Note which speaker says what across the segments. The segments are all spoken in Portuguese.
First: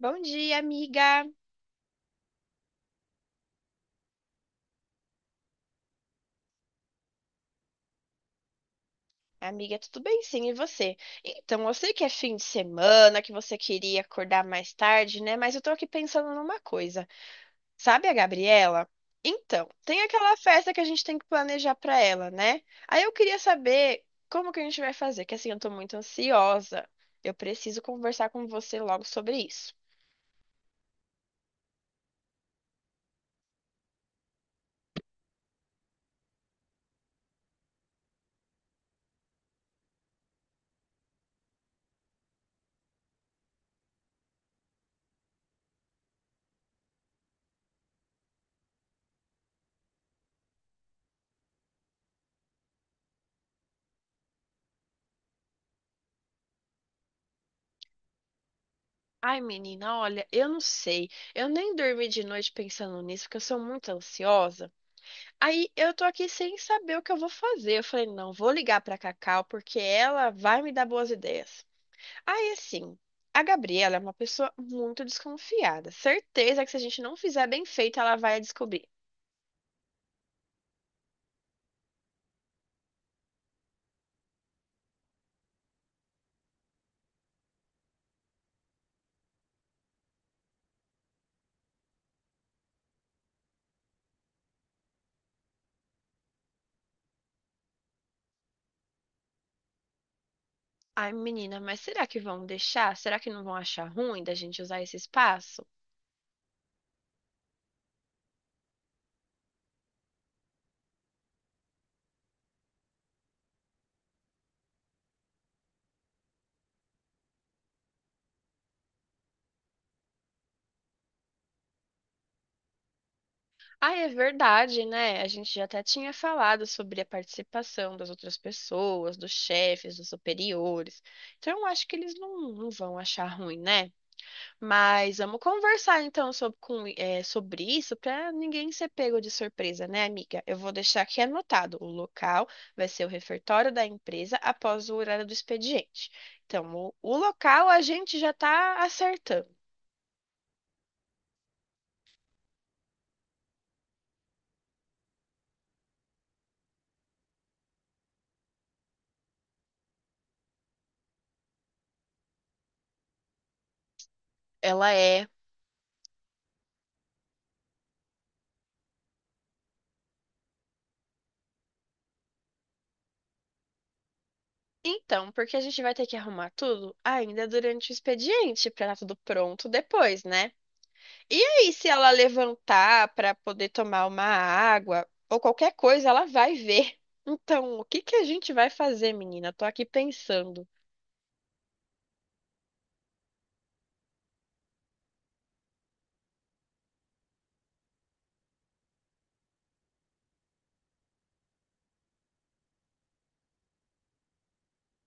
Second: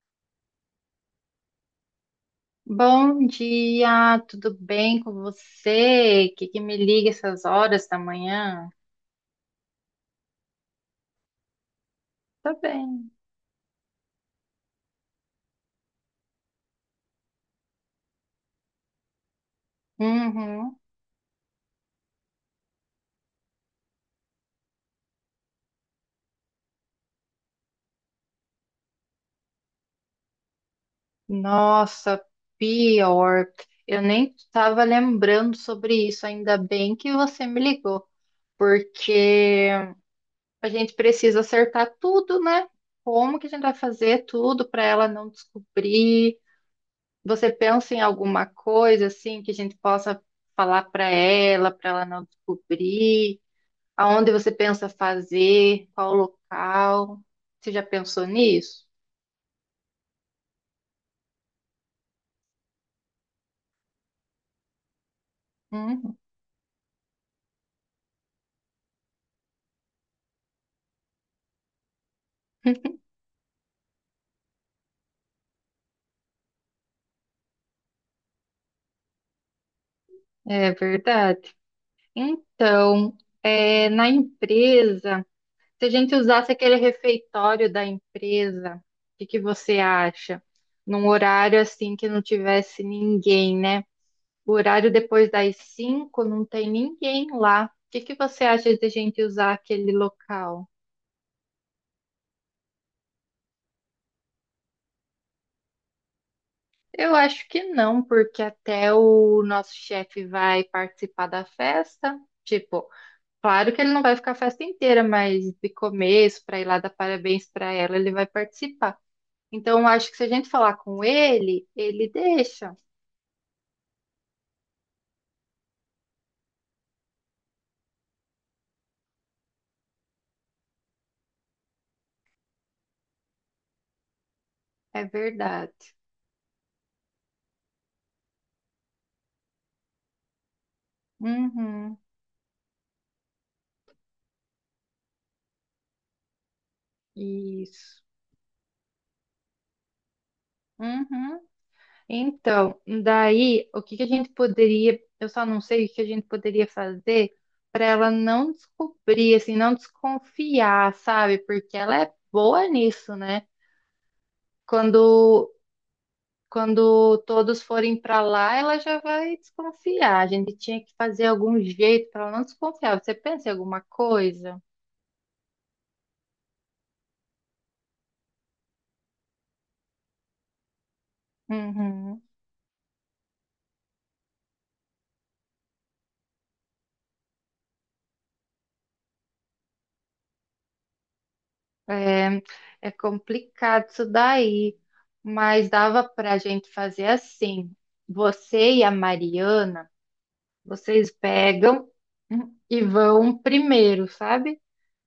Speaker 1: Bom dia, amiga.
Speaker 2: Bom dia, tudo bem com você? Que me liga essas horas da manhã?
Speaker 1: Amiga, tudo bem? Sim, e você? Então, eu sei que é fim de
Speaker 2: Tá bem.
Speaker 1: semana, que você queria acordar mais tarde, né? Mas eu tô aqui pensando numa coisa. Sabe a Gabriela? Então, tem aquela festa
Speaker 2: Uhum.
Speaker 1: que a gente tem que planejar pra ela, né? Aí eu queria saber como que a gente vai fazer, que assim, eu tô muito ansiosa. Eu preciso conversar com você logo sobre isso.
Speaker 2: Nossa, pior. Eu nem estava lembrando sobre isso. Ainda bem que você me ligou, porque a gente precisa acertar tudo, né? Como que a gente vai fazer tudo para ela não descobrir? Você pensa em alguma coisa assim que a gente possa falar para ela não descobrir? Aonde você pensa fazer? Qual local? Você já pensou nisso?
Speaker 1: Ai, menina, olha, eu não sei. Eu nem dormi de noite pensando nisso, porque eu sou muito ansiosa. Aí eu tô
Speaker 2: Uhum.
Speaker 1: aqui sem saber o que eu vou fazer. Eu falei, não, vou ligar pra Cacau porque ela vai me dar boas ideias. Aí assim, a Gabriela é uma pessoa muito desconfiada. Certeza que se a gente não fizer bem feito, ela vai descobrir.
Speaker 2: É verdade. Então, na empresa, se a gente usasse aquele refeitório da empresa, o que que você acha? Num horário assim que não tivesse ninguém, né? O horário depois das cinco não tem ninguém lá. O que que você acha de a gente usar aquele local?
Speaker 1: Ai, menina, mas será que vão deixar? Será que não vão achar ruim da gente usar esse espaço?
Speaker 2: Eu acho que não, porque até o nosso chefe vai participar da festa. Tipo, claro que ele não vai ficar a festa inteira, mas de começo, para ir lá dar parabéns para ela, ele vai participar. Então, eu acho que se a gente falar com ele, ele deixa.
Speaker 1: Ai é verdade, né? A gente já até tinha falado sobre a participação das outras pessoas, dos chefes, dos superiores. Então, eu acho que eles não, não vão achar ruim, né?
Speaker 2: É
Speaker 1: Mas vamos
Speaker 2: verdade.
Speaker 1: conversar então sobre, sobre isso para ninguém ser pego de surpresa, né, amiga? Eu vou deixar aqui anotado. O
Speaker 2: Uhum.
Speaker 1: local vai ser o refeitório da empresa após o horário do expediente. Então, o local a
Speaker 2: Isso.
Speaker 1: gente já está acertando.
Speaker 2: Uhum. Então, daí, o que que a gente poderia, eu só não sei o que a gente poderia fazer para ela não descobrir, assim, não desconfiar, sabe? Porque ela é boa nisso, né?
Speaker 1: Ela é.
Speaker 2: Quando quando todos forem para lá, ela já vai desconfiar. A gente tinha que fazer algum jeito para ela não desconfiar. Você pensa em alguma coisa?
Speaker 1: Então, porque a gente vai ter que arrumar tudo ainda durante o expediente para estar tudo pronto depois, né? E aí, se ela
Speaker 2: Uhum.
Speaker 1: levantar para poder tomar uma água ou qualquer coisa, ela vai ver. Então, o que que a gente vai fazer, menina? Tô aqui pensando.
Speaker 2: É, é complicado isso daí, mas dava para a gente fazer assim. Você e a Mariana vocês pegam e vão primeiro, sabe?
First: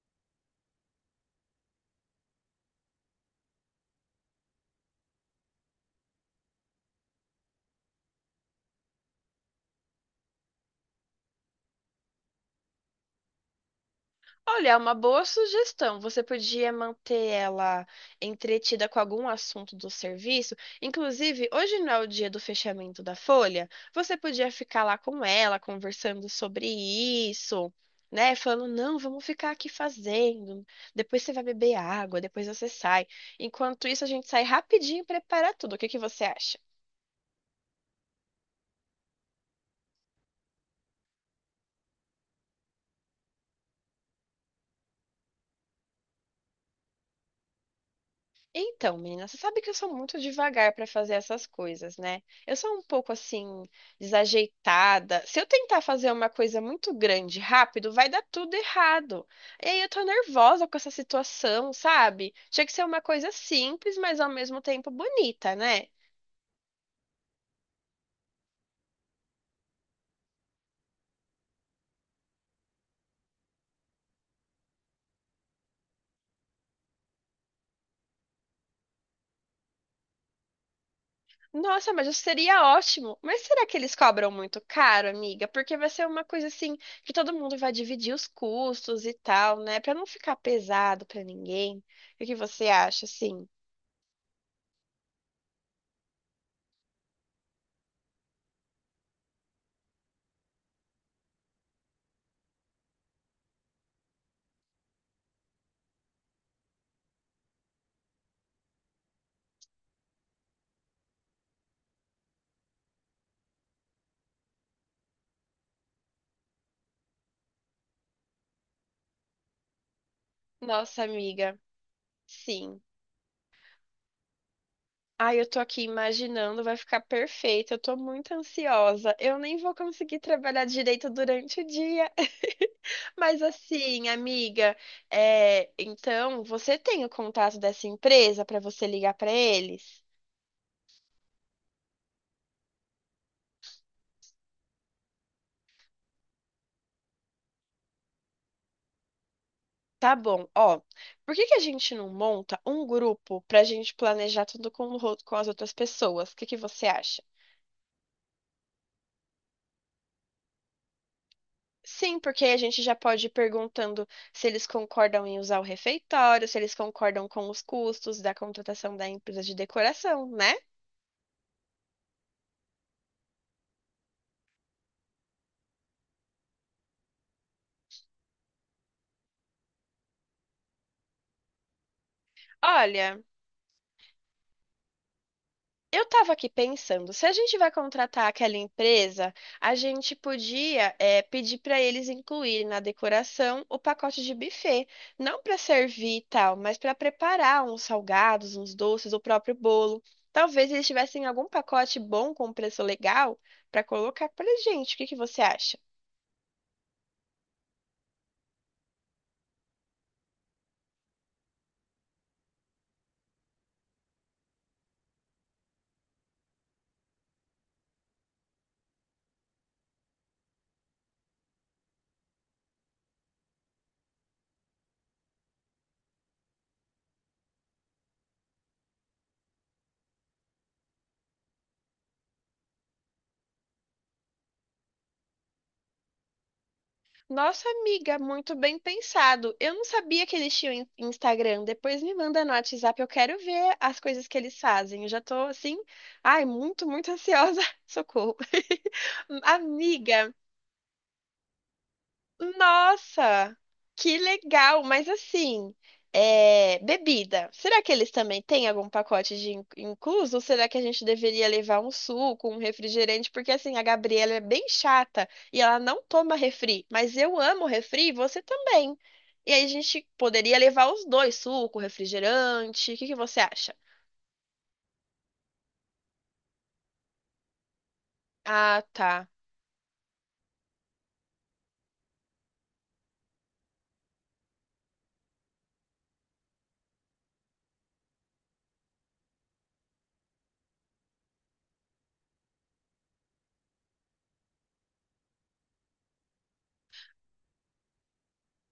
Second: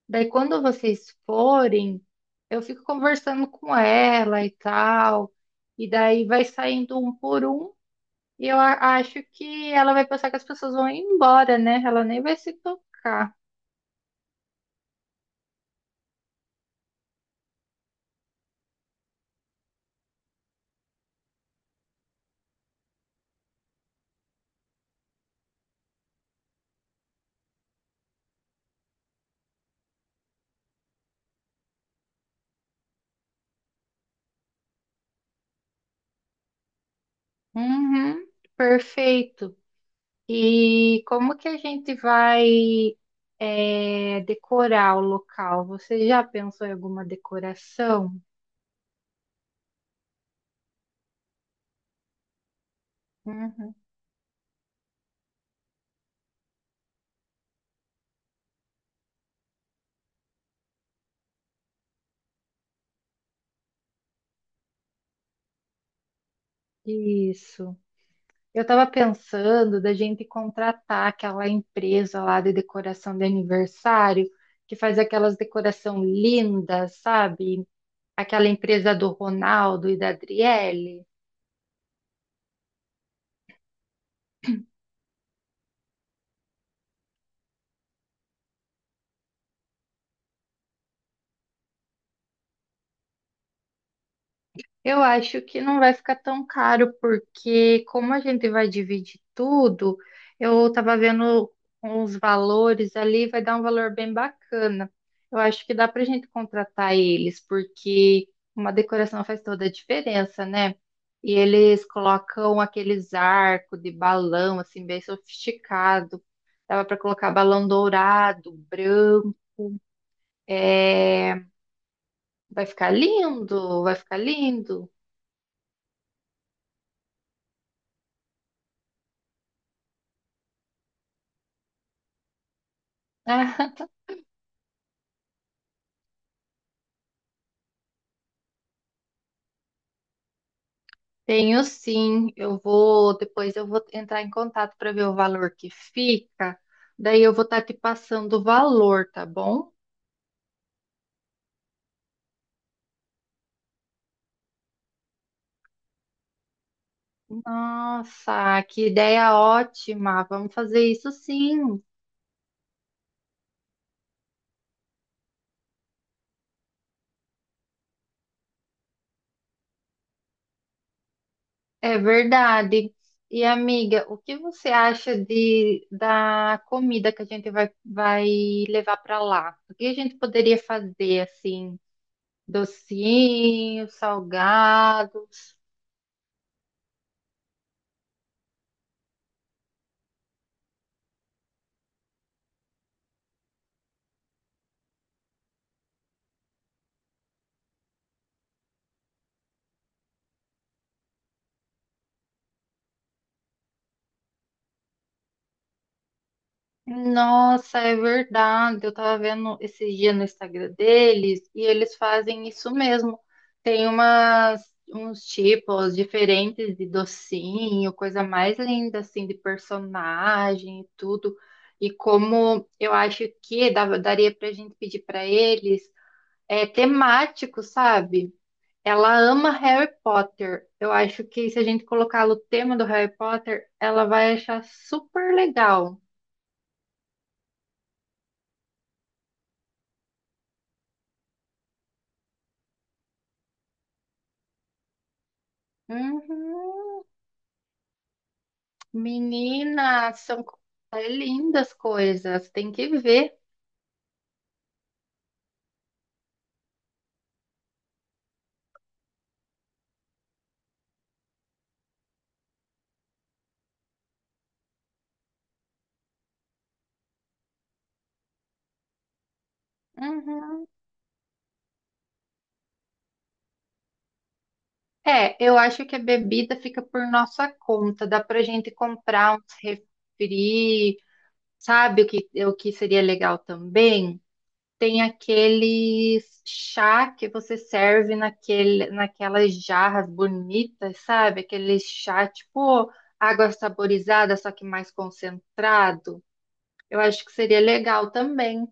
Speaker 2: Daí quando vocês forem, eu fico conversando com ela e tal, e daí vai saindo um por um, e eu acho que ela vai pensar que as pessoas vão embora, né? Ela nem vai se tocar.
Speaker 1: Olha, é uma boa sugestão. Você podia manter ela entretida com algum assunto do serviço. Inclusive, hoje não é o dia do fechamento da folha. Você podia ficar lá com ela, conversando sobre isso, né? Falando, não, vamos ficar aqui fazendo. Depois você vai beber água, depois você sai. Enquanto isso, a gente sai rapidinho e prepara tudo. O que que você acha?
Speaker 2: Uhum, perfeito. E como que a gente vai decorar o local? Você já pensou em alguma decoração?
Speaker 1: Então, menina, você sabe que eu sou muito devagar para fazer essas coisas, né? Eu sou um pouco assim,
Speaker 2: Uhum.
Speaker 1: desajeitada. Se eu tentar fazer uma coisa muito grande rápido, vai dar tudo errado. E aí eu tô nervosa com essa situação, sabe? Tinha que ser uma coisa simples, mas ao mesmo tempo bonita, né?
Speaker 2: Isso. Eu estava pensando da gente contratar aquela empresa lá de decoração de aniversário, que faz aquelas decoração lindas, sabe? Aquela empresa do Ronaldo e da Adriele.
Speaker 1: Nossa, mas isso seria ótimo. Mas será que eles cobram muito caro, amiga? Porque vai ser uma coisa assim que todo mundo vai dividir os custos e tal, né? Para não ficar pesado para ninguém. O que você acha, assim?
Speaker 2: Eu acho que não vai ficar tão caro, porque como a gente vai dividir tudo, eu tava vendo os valores ali, vai dar um valor bem bacana. Eu acho que dá pra gente contratar eles, porque uma decoração faz toda a diferença, né? E eles colocam aqueles arcos de balão, assim, bem sofisticado. Dava pra colocar balão dourado, branco.
Speaker 1: Nossa,
Speaker 2: É.
Speaker 1: amiga,
Speaker 2: Vai
Speaker 1: sim.
Speaker 2: ficar lindo, vai ficar lindo.
Speaker 1: Ai, eu tô aqui imaginando, vai ficar perfeito. Eu tô muito ansiosa. Eu nem vou conseguir trabalhar direito durante o dia. Mas
Speaker 2: Né?
Speaker 1: assim, amiga, é, então você tem o contato dessa empresa pra você ligar pra eles?
Speaker 2: Tenho sim, eu vou, depois eu vou entrar em contato para ver o valor que fica. Daí eu vou estar te passando o valor, tá bom?
Speaker 1: Tá bom, ó. Por que que a gente não monta um grupo pra gente planejar tudo com, com as outras pessoas? O que que você acha?
Speaker 2: Nossa, que ideia ótima. Vamos fazer isso sim.
Speaker 1: Sim, porque aí a gente já pode ir perguntando se eles concordam em usar o refeitório, se eles concordam com os custos da contratação da empresa de decoração, né?
Speaker 2: É verdade. E amiga, o que você acha de da comida que a gente vai levar para lá? O que a gente poderia fazer assim?
Speaker 1: Olha,
Speaker 2: Docinhos, salgados?
Speaker 1: eu tava aqui pensando, se a gente vai contratar aquela empresa, a gente podia, pedir para eles incluírem na decoração o pacote de buffet, não para servir e tal, mas para preparar uns salgados, uns doces, o próprio bolo. Talvez eles tivessem algum pacote bom com preço legal para colocar pra gente. O que que você acha?
Speaker 2: Nossa, é verdade. Eu tava vendo esse dia no Instagram deles e eles fazem isso mesmo. Tem uns tipos diferentes de docinho, coisa mais linda assim de personagem e tudo. E como eu acho que daria pra gente pedir pra eles temático, sabe? Ela ama Harry Potter. Eu acho que se a gente colocar o tema do Harry Potter, ela vai achar super legal.
Speaker 1: Nossa amiga, muito bem pensado. Eu não sabia que eles tinham Instagram. Depois me manda no WhatsApp, eu quero ver as coisas que eles fazem. Eu já tô assim, ai,
Speaker 2: Uhum.
Speaker 1: muito, muito ansiosa. Socorro.
Speaker 2: Menina,
Speaker 1: Amiga.
Speaker 2: é lindas coisas, tem que ver.
Speaker 1: Nossa, que legal! Mas assim, é, bebida. Será que eles também têm algum pacote de incluso? Ou será que a gente deveria levar um suco, um refrigerante? Porque assim, a Gabriela é bem chata e ela não toma refri. Mas eu amo refri e você também. E aí a gente poderia
Speaker 2: Uhum.
Speaker 1: levar os dois, suco, refrigerante. O que que você acha?
Speaker 2: É, eu acho que a bebida fica por nossa conta, dá pra gente
Speaker 1: Ah, tá.
Speaker 2: comprar uns refri, sabe o o que seria legal também? Tem aquele chá que você serve naquelas jarras bonitas, sabe? Aquele chá tipo água saborizada, só que mais concentrado. Eu acho que seria legal também.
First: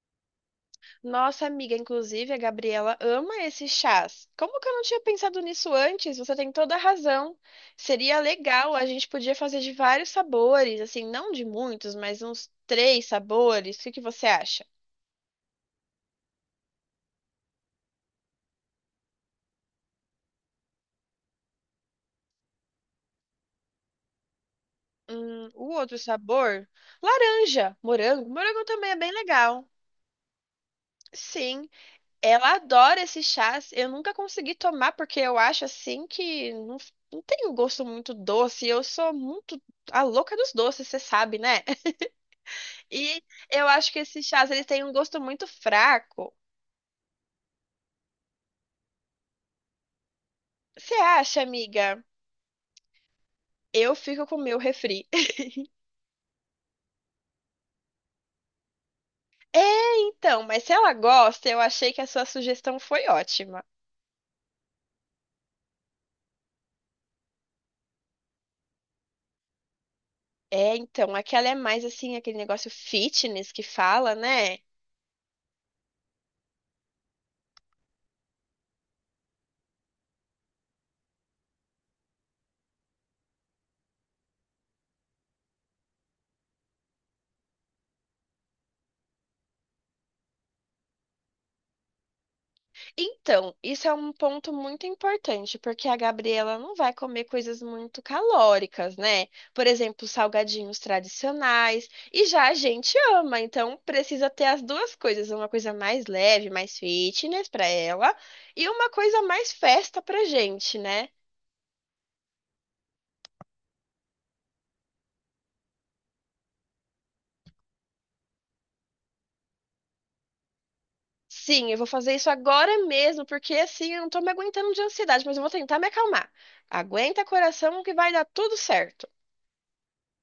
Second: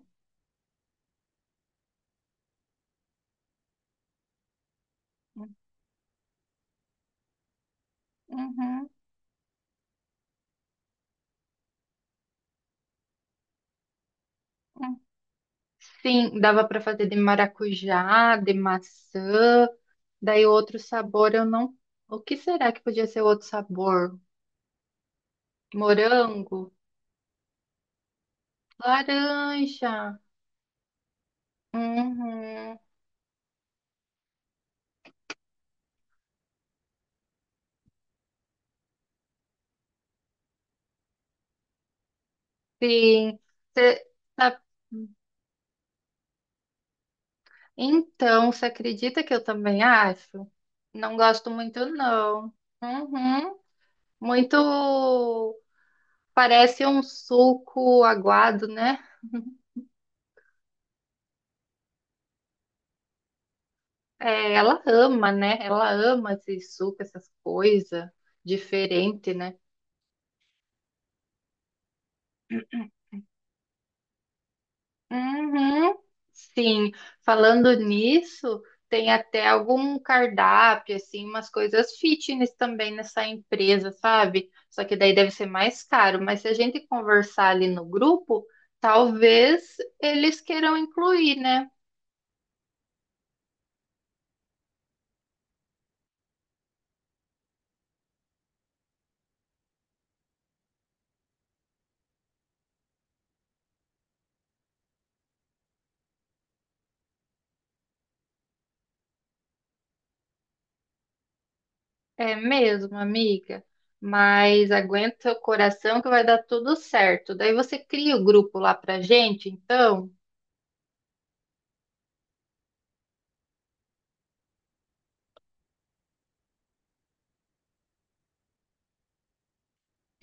Speaker 1: Nossa amiga, inclusive a Gabriela ama esses chás. Como que eu não tinha pensado nisso antes? Você tem toda a razão. Seria legal, a
Speaker 2: Uhum,
Speaker 1: gente podia fazer de vários sabores, assim, não de muitos, mas uns três sabores. O que que você acha?
Speaker 2: uhum. Sim, dava para fazer de maracujá, de maçã, daí outro sabor eu não. O que será que podia ser outro sabor?
Speaker 1: O outro
Speaker 2: Morango,
Speaker 1: sabor? Laranja, morango. Morango também é bem legal.
Speaker 2: laranja.
Speaker 1: Sim, ela
Speaker 2: Uhum,
Speaker 1: adora esses chás. Eu nunca consegui tomar porque eu acho assim que não, não tem um gosto muito doce. Eu sou muito a louca dos doces, você sabe, né? E
Speaker 2: sim.
Speaker 1: eu acho que
Speaker 2: Cê
Speaker 1: esses chás,
Speaker 2: tá-
Speaker 1: eles têm um gosto muito fraco.
Speaker 2: Então, você acredita que eu também acho?
Speaker 1: Você
Speaker 2: Não
Speaker 1: acha,
Speaker 2: gosto muito,
Speaker 1: amiga?
Speaker 2: não. Uhum,
Speaker 1: Eu fico com o
Speaker 2: muito
Speaker 1: meu refri.
Speaker 2: parece um suco aguado, né?
Speaker 1: É, então, mas se ela gosta, eu achei que a sua sugestão foi ótima.
Speaker 2: É, ela ama, né? Ela ama esse suco, essas coisas diferente, né?
Speaker 1: É, então, aquela é mais assim, aquele negócio fitness que fala, né?
Speaker 2: Uhum. Sim, falando nisso, tem até algum cardápio, assim, umas coisas fitness também nessa empresa, sabe? Só que daí deve ser mais caro, mas se a gente conversar ali no grupo, talvez eles queiram incluir, né?
Speaker 1: Então, isso é um ponto muito importante, porque a Gabriela não vai comer coisas muito calóricas, né? Por exemplo, salgadinhos tradicionais, e já a gente ama, então precisa ter as duas coisas, uma coisa mais leve, mais fitness para ela, e uma coisa mais festa pra gente, né?
Speaker 2: É mesmo, amiga. Mas aguenta o coração que vai dar tudo certo. Daí você cria o grupo lá pra gente, então?
Speaker 1: Sim, eu vou fazer isso agora mesmo, porque assim eu não tô me aguentando de ansiedade, mas eu vou tentar me acalmar. Aguenta coração que vai dar tudo certo.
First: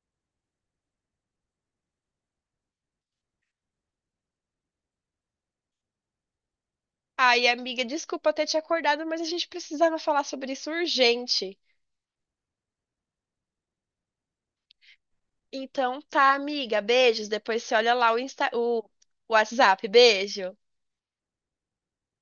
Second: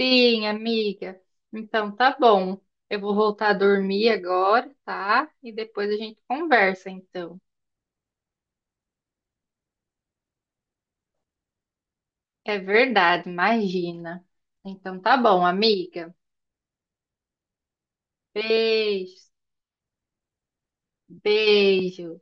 Speaker 2: Sim, amiga. Então tá bom. Eu vou voltar a dormir agora, tá? E depois a gente conversa, então.
Speaker 1: Ai, amiga, desculpa ter te acordado, mas a gente precisava falar sobre isso urgente.
Speaker 2: É verdade, imagina. Então tá bom,
Speaker 1: Então
Speaker 2: amiga.
Speaker 1: tá, amiga, beijos. Depois você olha lá o Insta,
Speaker 2: Beijo,
Speaker 1: o WhatsApp. Beijo.
Speaker 2: beijo.